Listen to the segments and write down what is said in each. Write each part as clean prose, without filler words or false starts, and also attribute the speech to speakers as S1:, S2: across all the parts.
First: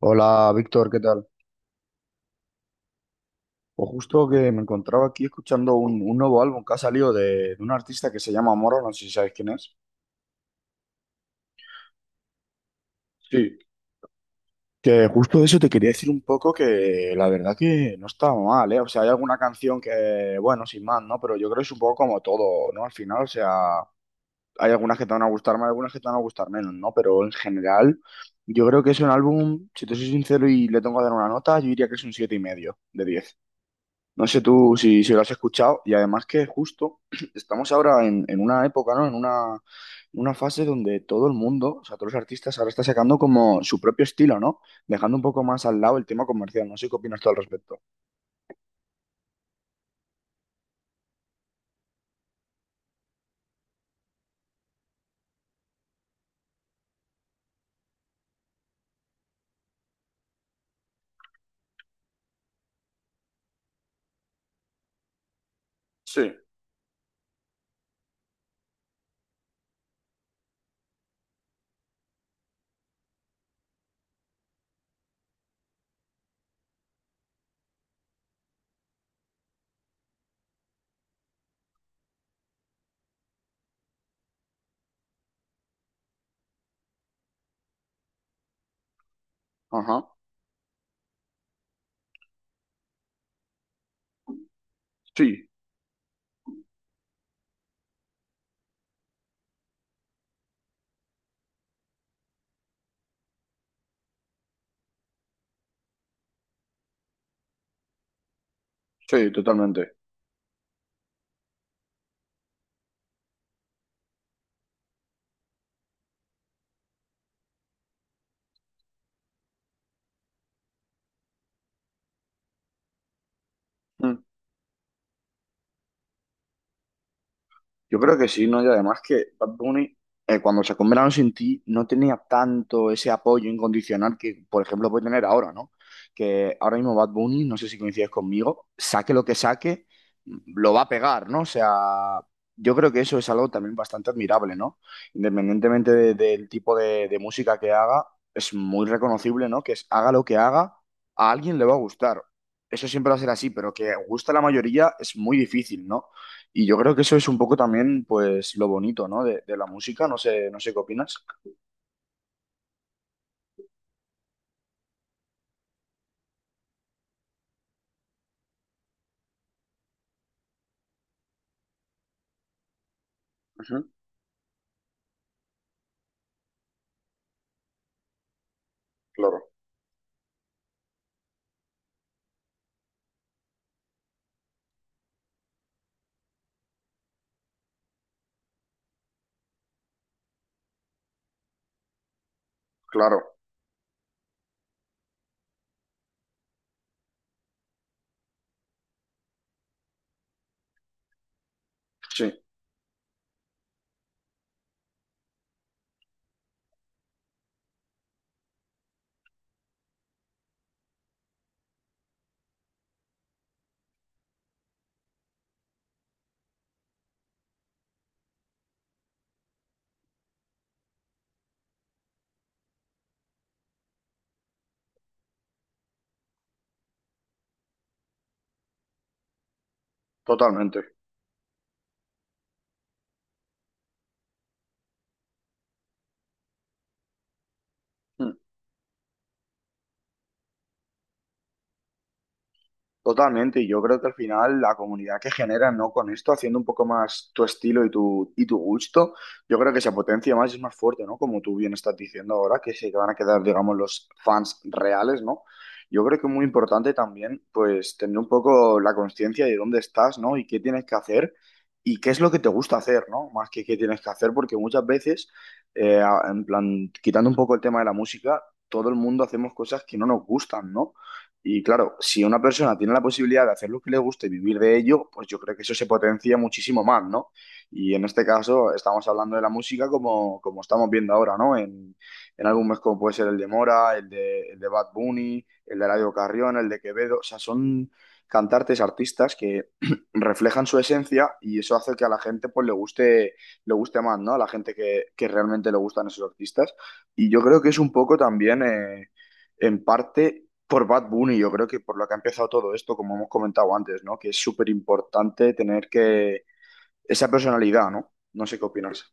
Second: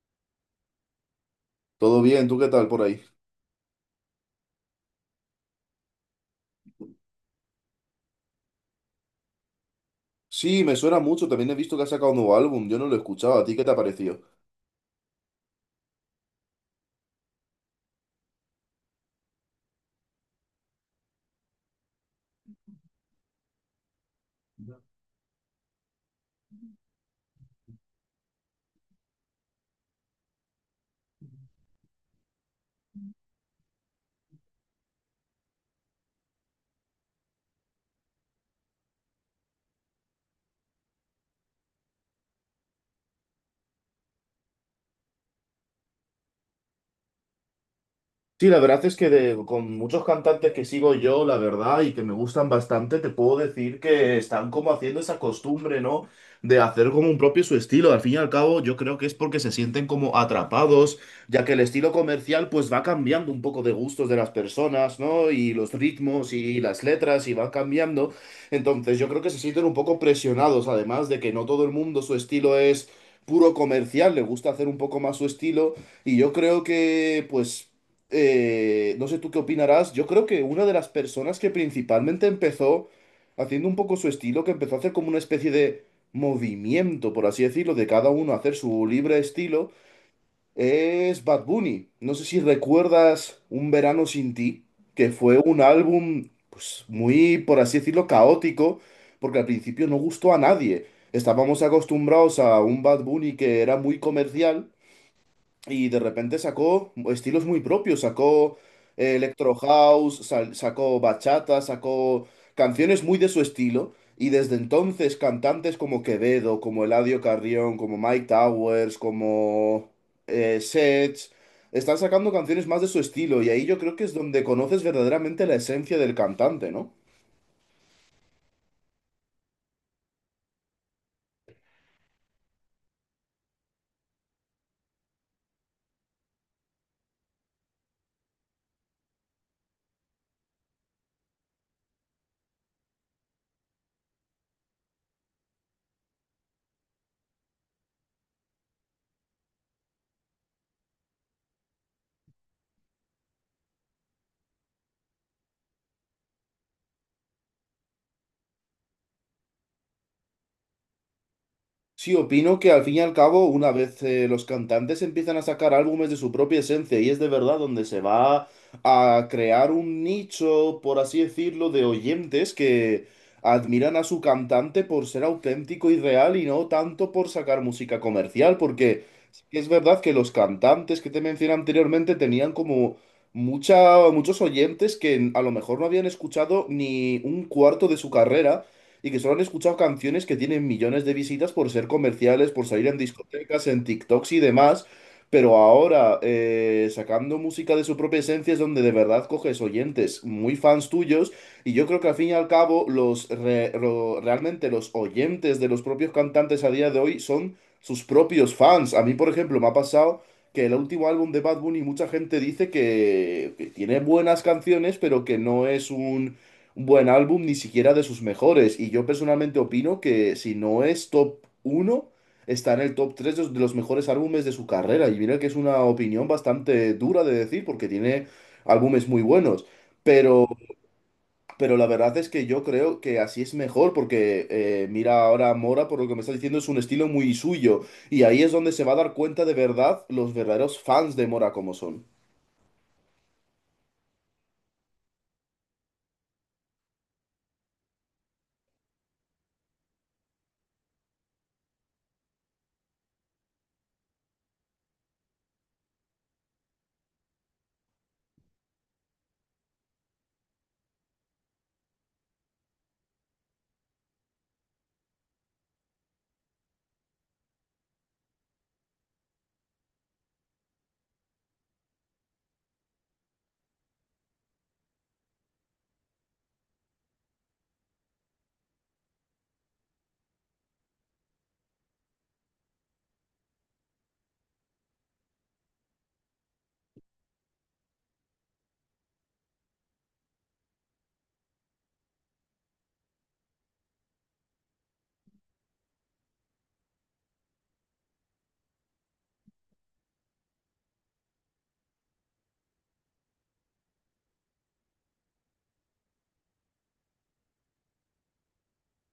S1: Hola, Víctor, ¿qué tal?
S2: Todo bien, ¿tú qué tal por ahí?
S1: Pues justo que me encontraba aquí escuchando un nuevo álbum que ha salido de un artista que se llama Moro, no sé si sabes quién es.
S2: Sí, me suena mucho, también he visto que ha sacado un nuevo álbum, yo no lo escuchaba, ¿a ti
S1: Sí.
S2: qué te ha parecido?
S1: Que justo de eso te quería decir un poco que la verdad que no está mal, ¿eh? O sea, hay alguna canción que, bueno, sin más, ¿no? Pero yo creo que es un poco como todo, ¿no? Al final, o sea, hay algunas que te van a gustar más, algunas que te van a gustar menos, ¿no? Pero en general, yo creo que es un álbum, si te soy sincero y le tengo que dar una nota, yo diría que es un 7,5 de 10. No sé tú si lo has escuchado y además que justo estamos ahora en una época, ¿no? En una fase donde todo el mundo, o sea, todos los artistas ahora están sacando como su propio estilo, ¿no? Dejando un poco más al lado el tema comercial. No sé qué opinas tú al respecto.
S2: Sí, la verdad es que con muchos cantantes que sigo yo, la verdad, y que me gustan bastante, te puedo decir que están como haciendo esa costumbre, ¿no? De hacer como un propio su estilo. Al fin y al cabo, yo creo que es porque se sienten como atrapados, ya que el estilo comercial pues va cambiando un poco de gustos de las personas, ¿no? Y los
S1: Sí.
S2: ritmos y las letras y van cambiando. Entonces, yo creo que se sienten un poco presionados, además de que no todo el mundo su estilo es puro comercial, le gusta hacer un poco más su estilo. Y yo creo que, no sé tú qué opinarás, yo creo que una de las personas que principalmente empezó haciendo un poco su estilo, que empezó a hacer como una especie de movimiento, por así decirlo, de cada uno hacer su libre estilo,
S1: Ajá.
S2: es Bad Bunny. No sé si recuerdas Un Verano Sin Ti, que fue
S1: Sí.
S2: un álbum, pues muy, por así decirlo, caótico, porque al principio no gustó a nadie. Estábamos acostumbrados a un Bad Bunny que era muy comercial y de repente sacó estilos muy propios, sacó
S1: Sí,
S2: electro
S1: totalmente.
S2: house, sacó bachata, sacó canciones muy de su estilo, y desde entonces cantantes como Quevedo, como Eladio Carrión, como Mike Towers, como Sech, están sacando canciones más de su estilo, y ahí yo creo que es donde conoces verdaderamente la esencia del cantante, ¿no?
S1: Yo creo que sí, ¿no? Y además que Bad Bunny, cuando sacó Un Verano Sin Ti, no tenía tanto ese apoyo incondicional que, por ejemplo, puede tener ahora, ¿no? Que ahora mismo Bad Bunny, no sé si coincides conmigo, saque lo que saque, lo va a pegar, ¿no? O sea, yo creo que eso es algo también bastante admirable, ¿no? Independientemente del tipo de música que haga, es muy reconocible, ¿no? Que es haga lo que haga, a alguien le va a gustar. Eso siempre va a ser así, pero que guste a la mayoría es muy difícil, ¿no? Y yo creo que eso es un poco también, pues, lo bonito, ¿no? De la música, no sé qué opinas.
S2: Sí, opino que al fin y al cabo, una vez los cantantes empiezan a sacar álbumes de su propia esencia y es de verdad donde se va a crear un nicho, por así decirlo, de oyentes que
S1: Ujú.
S2: admiran a su cantante por ser auténtico y real y no tanto por sacar música comercial, porque
S1: Claro,
S2: sí que es verdad que los cantantes que te mencioné anteriormente tenían como muchos oyentes que a lo mejor no habían escuchado ni un cuarto de su carrera y que solo han escuchado canciones que tienen millones de visitas por ser comerciales, por salir en
S1: claro.
S2: discotecas, en TikToks y demás. Pero ahora, sacando música de su propia esencia es donde de verdad coges oyentes muy fans tuyos. Y yo creo que al fin y
S1: Sí,
S2: al cabo, realmente los oyentes de los propios cantantes a día de hoy son sus propios fans. A mí, por ejemplo, me ha pasado que el último álbum de Bad Bunny, mucha gente dice que tiene buenas canciones, pero que no es un buen álbum, ni siquiera de sus mejores. Y yo personalmente opino que si no es top uno está en el top 3 de los mejores álbumes de su carrera. Y mira que es una opinión bastante dura de decir porque tiene álbumes muy buenos. Pero,
S1: totalmente.
S2: pero la verdad es que yo creo que así es mejor porque mira ahora Mora, por lo que me está diciendo, es un estilo muy suyo. Y ahí es donde se va a dar cuenta de verdad los verdaderos fans de Mora como son.
S1: Totalmente, y yo creo que al final la comunidad que genera, ¿no? Con esto, haciendo un poco más tu estilo y tu gusto, yo creo que se potencia más y es más fuerte, ¿no? Como tú bien estás diciendo ahora, que se van a quedar, digamos, los fans reales, ¿no? Yo creo que es muy importante también, pues, tener un poco la conciencia de dónde estás, ¿no? Y qué tienes que hacer y qué es lo que te gusta hacer, ¿no? Más que qué tienes que hacer, porque muchas veces, en plan, quitando un poco el tema de la música, todo el mundo hacemos cosas que no nos gustan, ¿no? Y claro, si una persona tiene la posibilidad de hacer lo que le gusta y vivir de ello, pues yo creo que eso se potencia muchísimo más, ¿no? Y en este caso estamos hablando de la música como estamos viendo ahora, ¿no? En álbumes como puede ser el de Mora, el de Bad Bunny, el de Eladio Carrión, el de Quevedo, o sea, son cantantes, artistas que reflejan su esencia y eso hace que a la gente pues le guste más, ¿no? A la gente que realmente le gustan esos artistas. Y yo creo que es un poco también, en parte por Bad Bunny, yo creo que por lo que ha empezado todo esto, como hemos comentado antes, ¿no? Que es súper importante tener que esa personalidad, ¿no? No sé qué opinas.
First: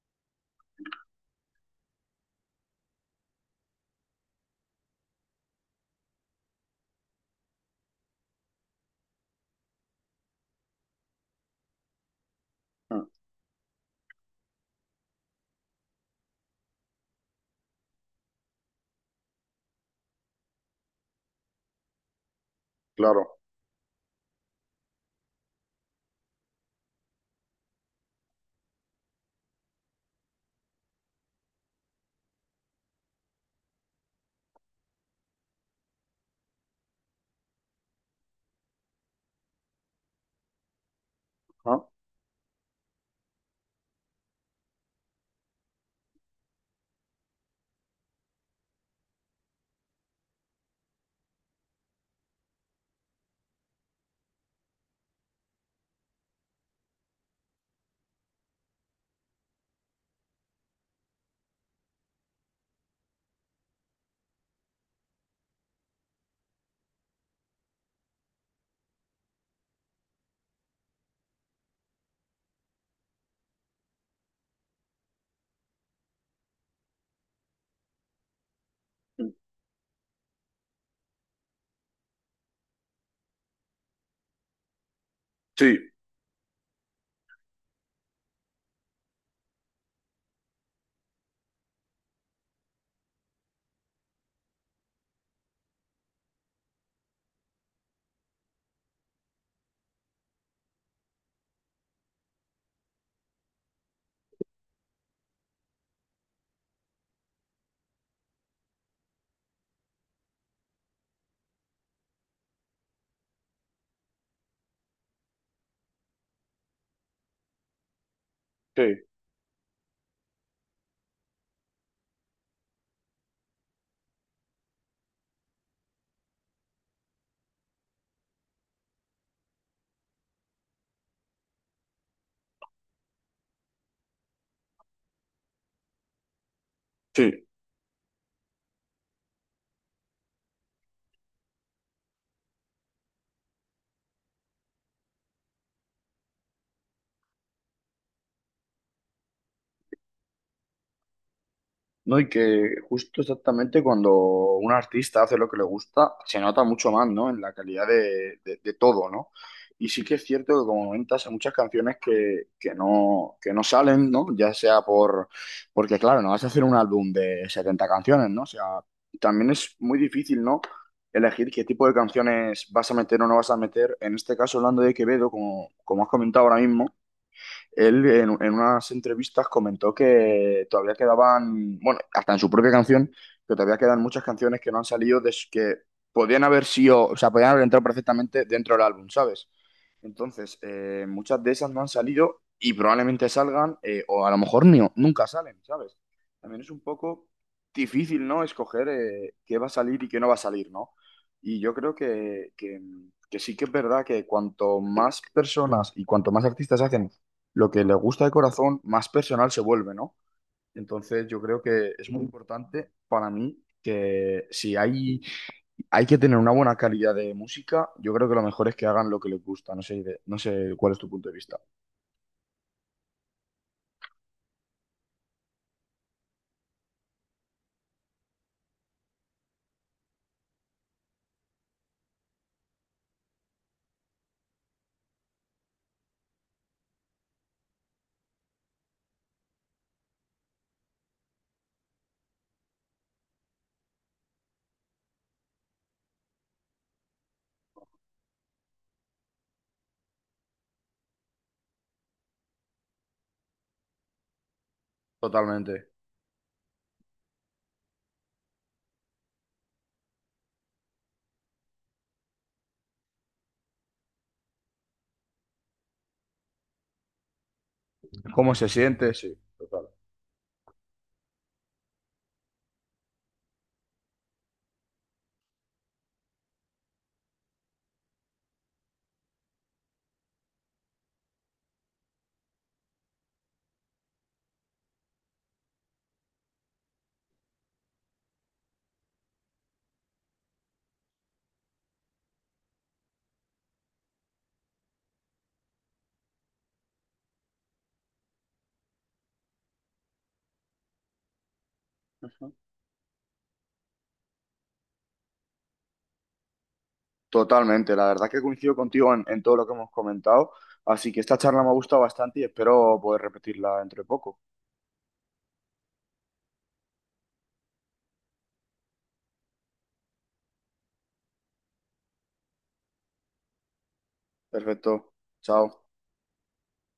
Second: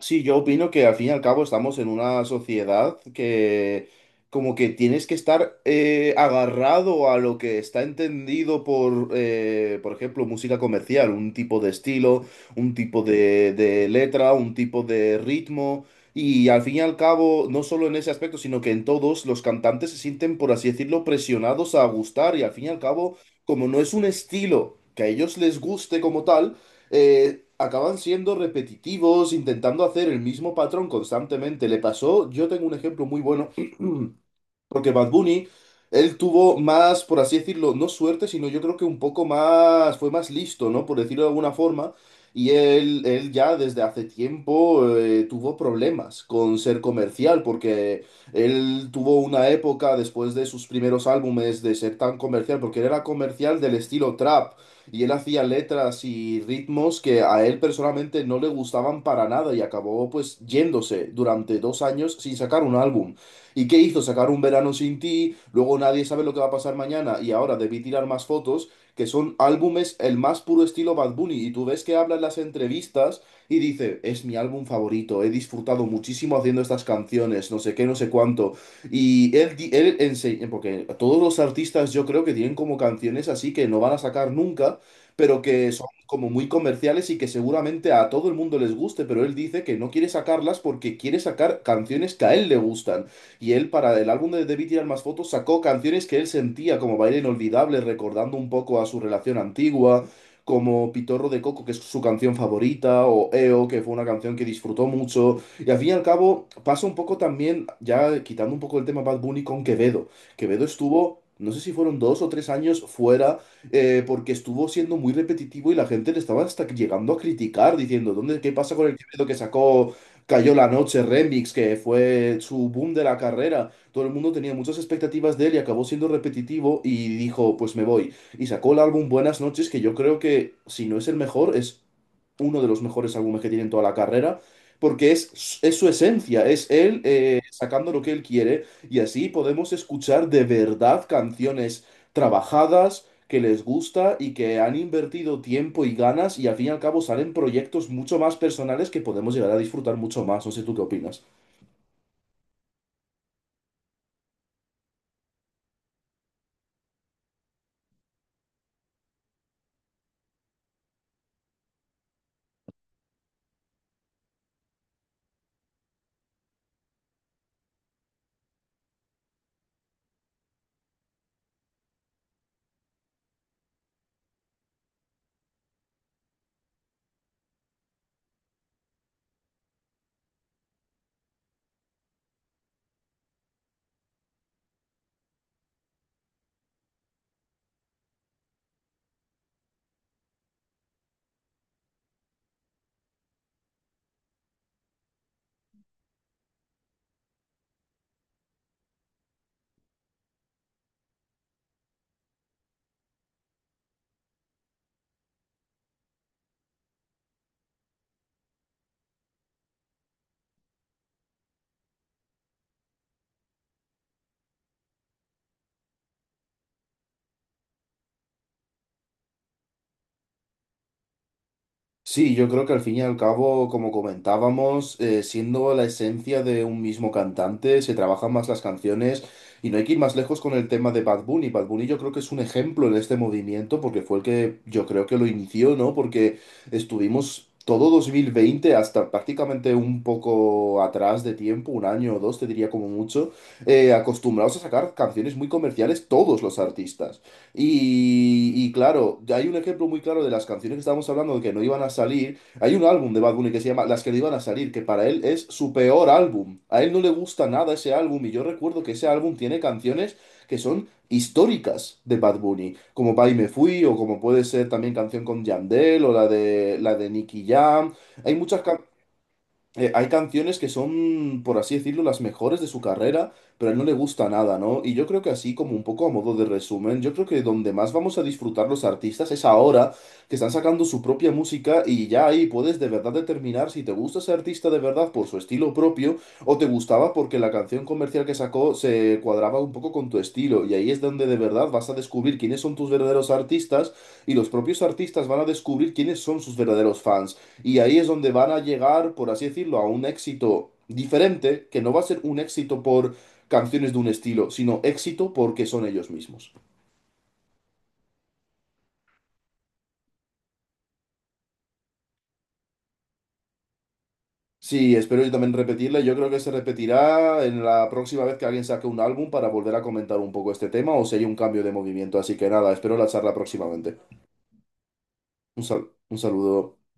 S2: Sí, yo opino que al fin y al cabo estamos en una sociedad que como que tienes que estar agarrado a lo que está entendido por ejemplo, música comercial, un tipo de estilo, un tipo
S1: Ah,
S2: de letra, un tipo de ritmo. Y al fin y al cabo, no solo en ese aspecto, sino que en todos los cantantes se sienten, por así decirlo, presionados a gustar. Y al fin y al cabo,
S1: claro.
S2: como no es un estilo que a ellos les guste como tal, acaban siendo repetitivos, intentando hacer el mismo patrón constantemente. Le pasó, yo tengo un ejemplo muy bueno. Porque Bad Bunny, él tuvo más, por así decirlo, no suerte, sino yo creo que un poco más, fue más listo, ¿no? Por decirlo de alguna
S1: Ah.
S2: forma. Y él ya desde hace tiempo tuvo problemas con ser comercial, porque él tuvo una época después de sus primeros álbumes de ser tan comercial, porque él era comercial del estilo trap, y él hacía letras y ritmos que a él personalmente no le gustaban para nada, y acabó pues yéndose durante dos años sin sacar un álbum. ¿Y qué hizo? Sacar un verano sin ti, luego nadie sabe lo que va a pasar mañana y ahora debí tirar más fotos, que son álbumes el más puro estilo Bad Bunny. Y tú ves que habla en las entrevistas y dice, es mi álbum favorito, he disfrutado muchísimo haciendo estas canciones, no sé qué, no sé cuánto. Y él enseña, porque todos los artistas yo creo que tienen como canciones así que no van a sacar nunca pero que
S1: Sí,
S2: son como muy comerciales y que seguramente a todo el mundo les guste, pero él dice que no quiere sacarlas porque quiere sacar canciones que a él le gustan. Y él, para el álbum de Debí tirar más fotos, sacó canciones que él sentía como Baile Inolvidable, recordando un poco a su relación antigua, como Pitorro de Coco, que es su canción favorita, o EO, que fue una canción que disfrutó mucho. Y al fin y al cabo, pasa un poco también, ya quitando un poco el tema Bad Bunny con Quevedo. Quevedo estuvo. No sé si fueron dos o tres años fuera, porque estuvo siendo muy repetitivo y la gente le estaba hasta llegando a criticar, diciendo, ¿ qué pasa con el
S1: sí,
S2: Quevedo que sacó Cayó la noche, Remix, que fue su boom de la carrera. Todo el mundo tenía muchas expectativas de él y acabó siendo repetitivo y dijo, pues me voy. Y sacó el álbum Buenas noches, que yo creo que si no es el mejor, es uno de los mejores álbumes que tiene en toda la carrera, porque es su esencia, es él
S1: sí.
S2: sacando lo que él quiere y así podemos escuchar de verdad canciones trabajadas que les gusta y que han invertido tiempo y ganas y al fin y al cabo salen proyectos mucho más personales que podemos llegar a disfrutar mucho más. No sé tú qué opinas.
S1: No, y que justo exactamente cuando un artista hace lo que le gusta, se nota mucho más, ¿no? En la calidad de todo, ¿no? Y sí que es cierto que, como comentas, hay muchas canciones que no salen, ¿no? Ya sea por... Porque, claro, no vas a hacer un álbum de 70 canciones, ¿no? O sea, también es muy difícil, ¿no? Elegir qué tipo de canciones vas a meter o no vas a meter. En este caso, hablando de Quevedo, como has comentado ahora mismo, él en unas entrevistas comentó que todavía quedaban, bueno, hasta en su propia canción, que todavía quedan muchas canciones que no han salido, que podían haber sido, o sea, podían haber entrado perfectamente dentro del álbum, ¿sabes? Entonces, muchas de esas no han salido y probablemente salgan, o a lo mejor ni, nunca salen, ¿sabes? También es un poco difícil, ¿no? Escoger, qué va a salir y qué no va a salir, ¿no? Y yo creo que sí que es verdad que cuanto más personas y cuanto más artistas hacen lo que les gusta de corazón, más personal se vuelve, ¿no? Entonces, yo creo que es muy importante para mí que si hay que tener una buena calidad de música. Yo creo que lo mejor es que hagan lo que les gusta. No sé, no sé cuál es tu punto de vista.
S2: Sí, yo creo que al fin y al cabo, como comentábamos, siendo la esencia de un mismo cantante, se trabajan más las canciones y no hay que ir más lejos con el tema de Bad Bunny. Bad Bunny yo creo que es un ejemplo en este movimiento porque fue el que yo creo que lo inició, ¿no? Porque estuvimos todo 2020 hasta prácticamente un poco atrás de tiempo, un año o dos, te diría como mucho, acostumbrados a sacar canciones muy comerciales todos los artistas. Y claro, hay un ejemplo muy claro de las canciones que estábamos hablando de que no iban a salir. Hay un álbum de Bad Bunny que se llama Las que no iban a salir, que para él es su
S1: Totalmente.
S2: peor álbum. A él no le gusta nada ese álbum y yo recuerdo que ese álbum tiene canciones que son históricas de Bad Bunny, como Pa' y me fui o como puede ser también canción con Yandel o la de Nicky Jam. Hay
S1: ¿Cómo
S2: muchas
S1: se
S2: canciones
S1: siente? Sí, total.
S2: hay canciones que son, por así decirlo, las mejores de su carrera, pero a él no le gusta nada, ¿no? Y yo creo que así, como un poco a modo de resumen, yo creo que donde más vamos a disfrutar los artistas es ahora que están sacando su propia música y ya ahí puedes de verdad determinar si te gusta ese artista de verdad por su estilo propio o te gustaba porque la canción comercial que sacó se cuadraba un poco con tu estilo. Y ahí es donde de verdad vas a descubrir quiénes son tus verdaderos artistas y los propios artistas van a descubrir quiénes son sus verdaderos fans. Y ahí es donde van a llegar, por así decirlo, a un éxito diferente, que no va a ser un
S1: Ujú.
S2: éxito por canciones de un estilo, sino éxito porque son ellos mismos.
S1: Totalmente. La verdad que coincido contigo en todo lo que hemos comentado. Así que esta charla me ha gustado bastante y espero poder repetirla entre poco.
S2: Sí, espero yo también repetirle. Yo creo que se repetirá en la próxima vez que alguien saque un álbum para volver a comentar un poco este tema o si hay un cambio de movimiento. Así que nada, espero la charla próximamente.
S1: Perfecto. Chao.
S2: Un saludo.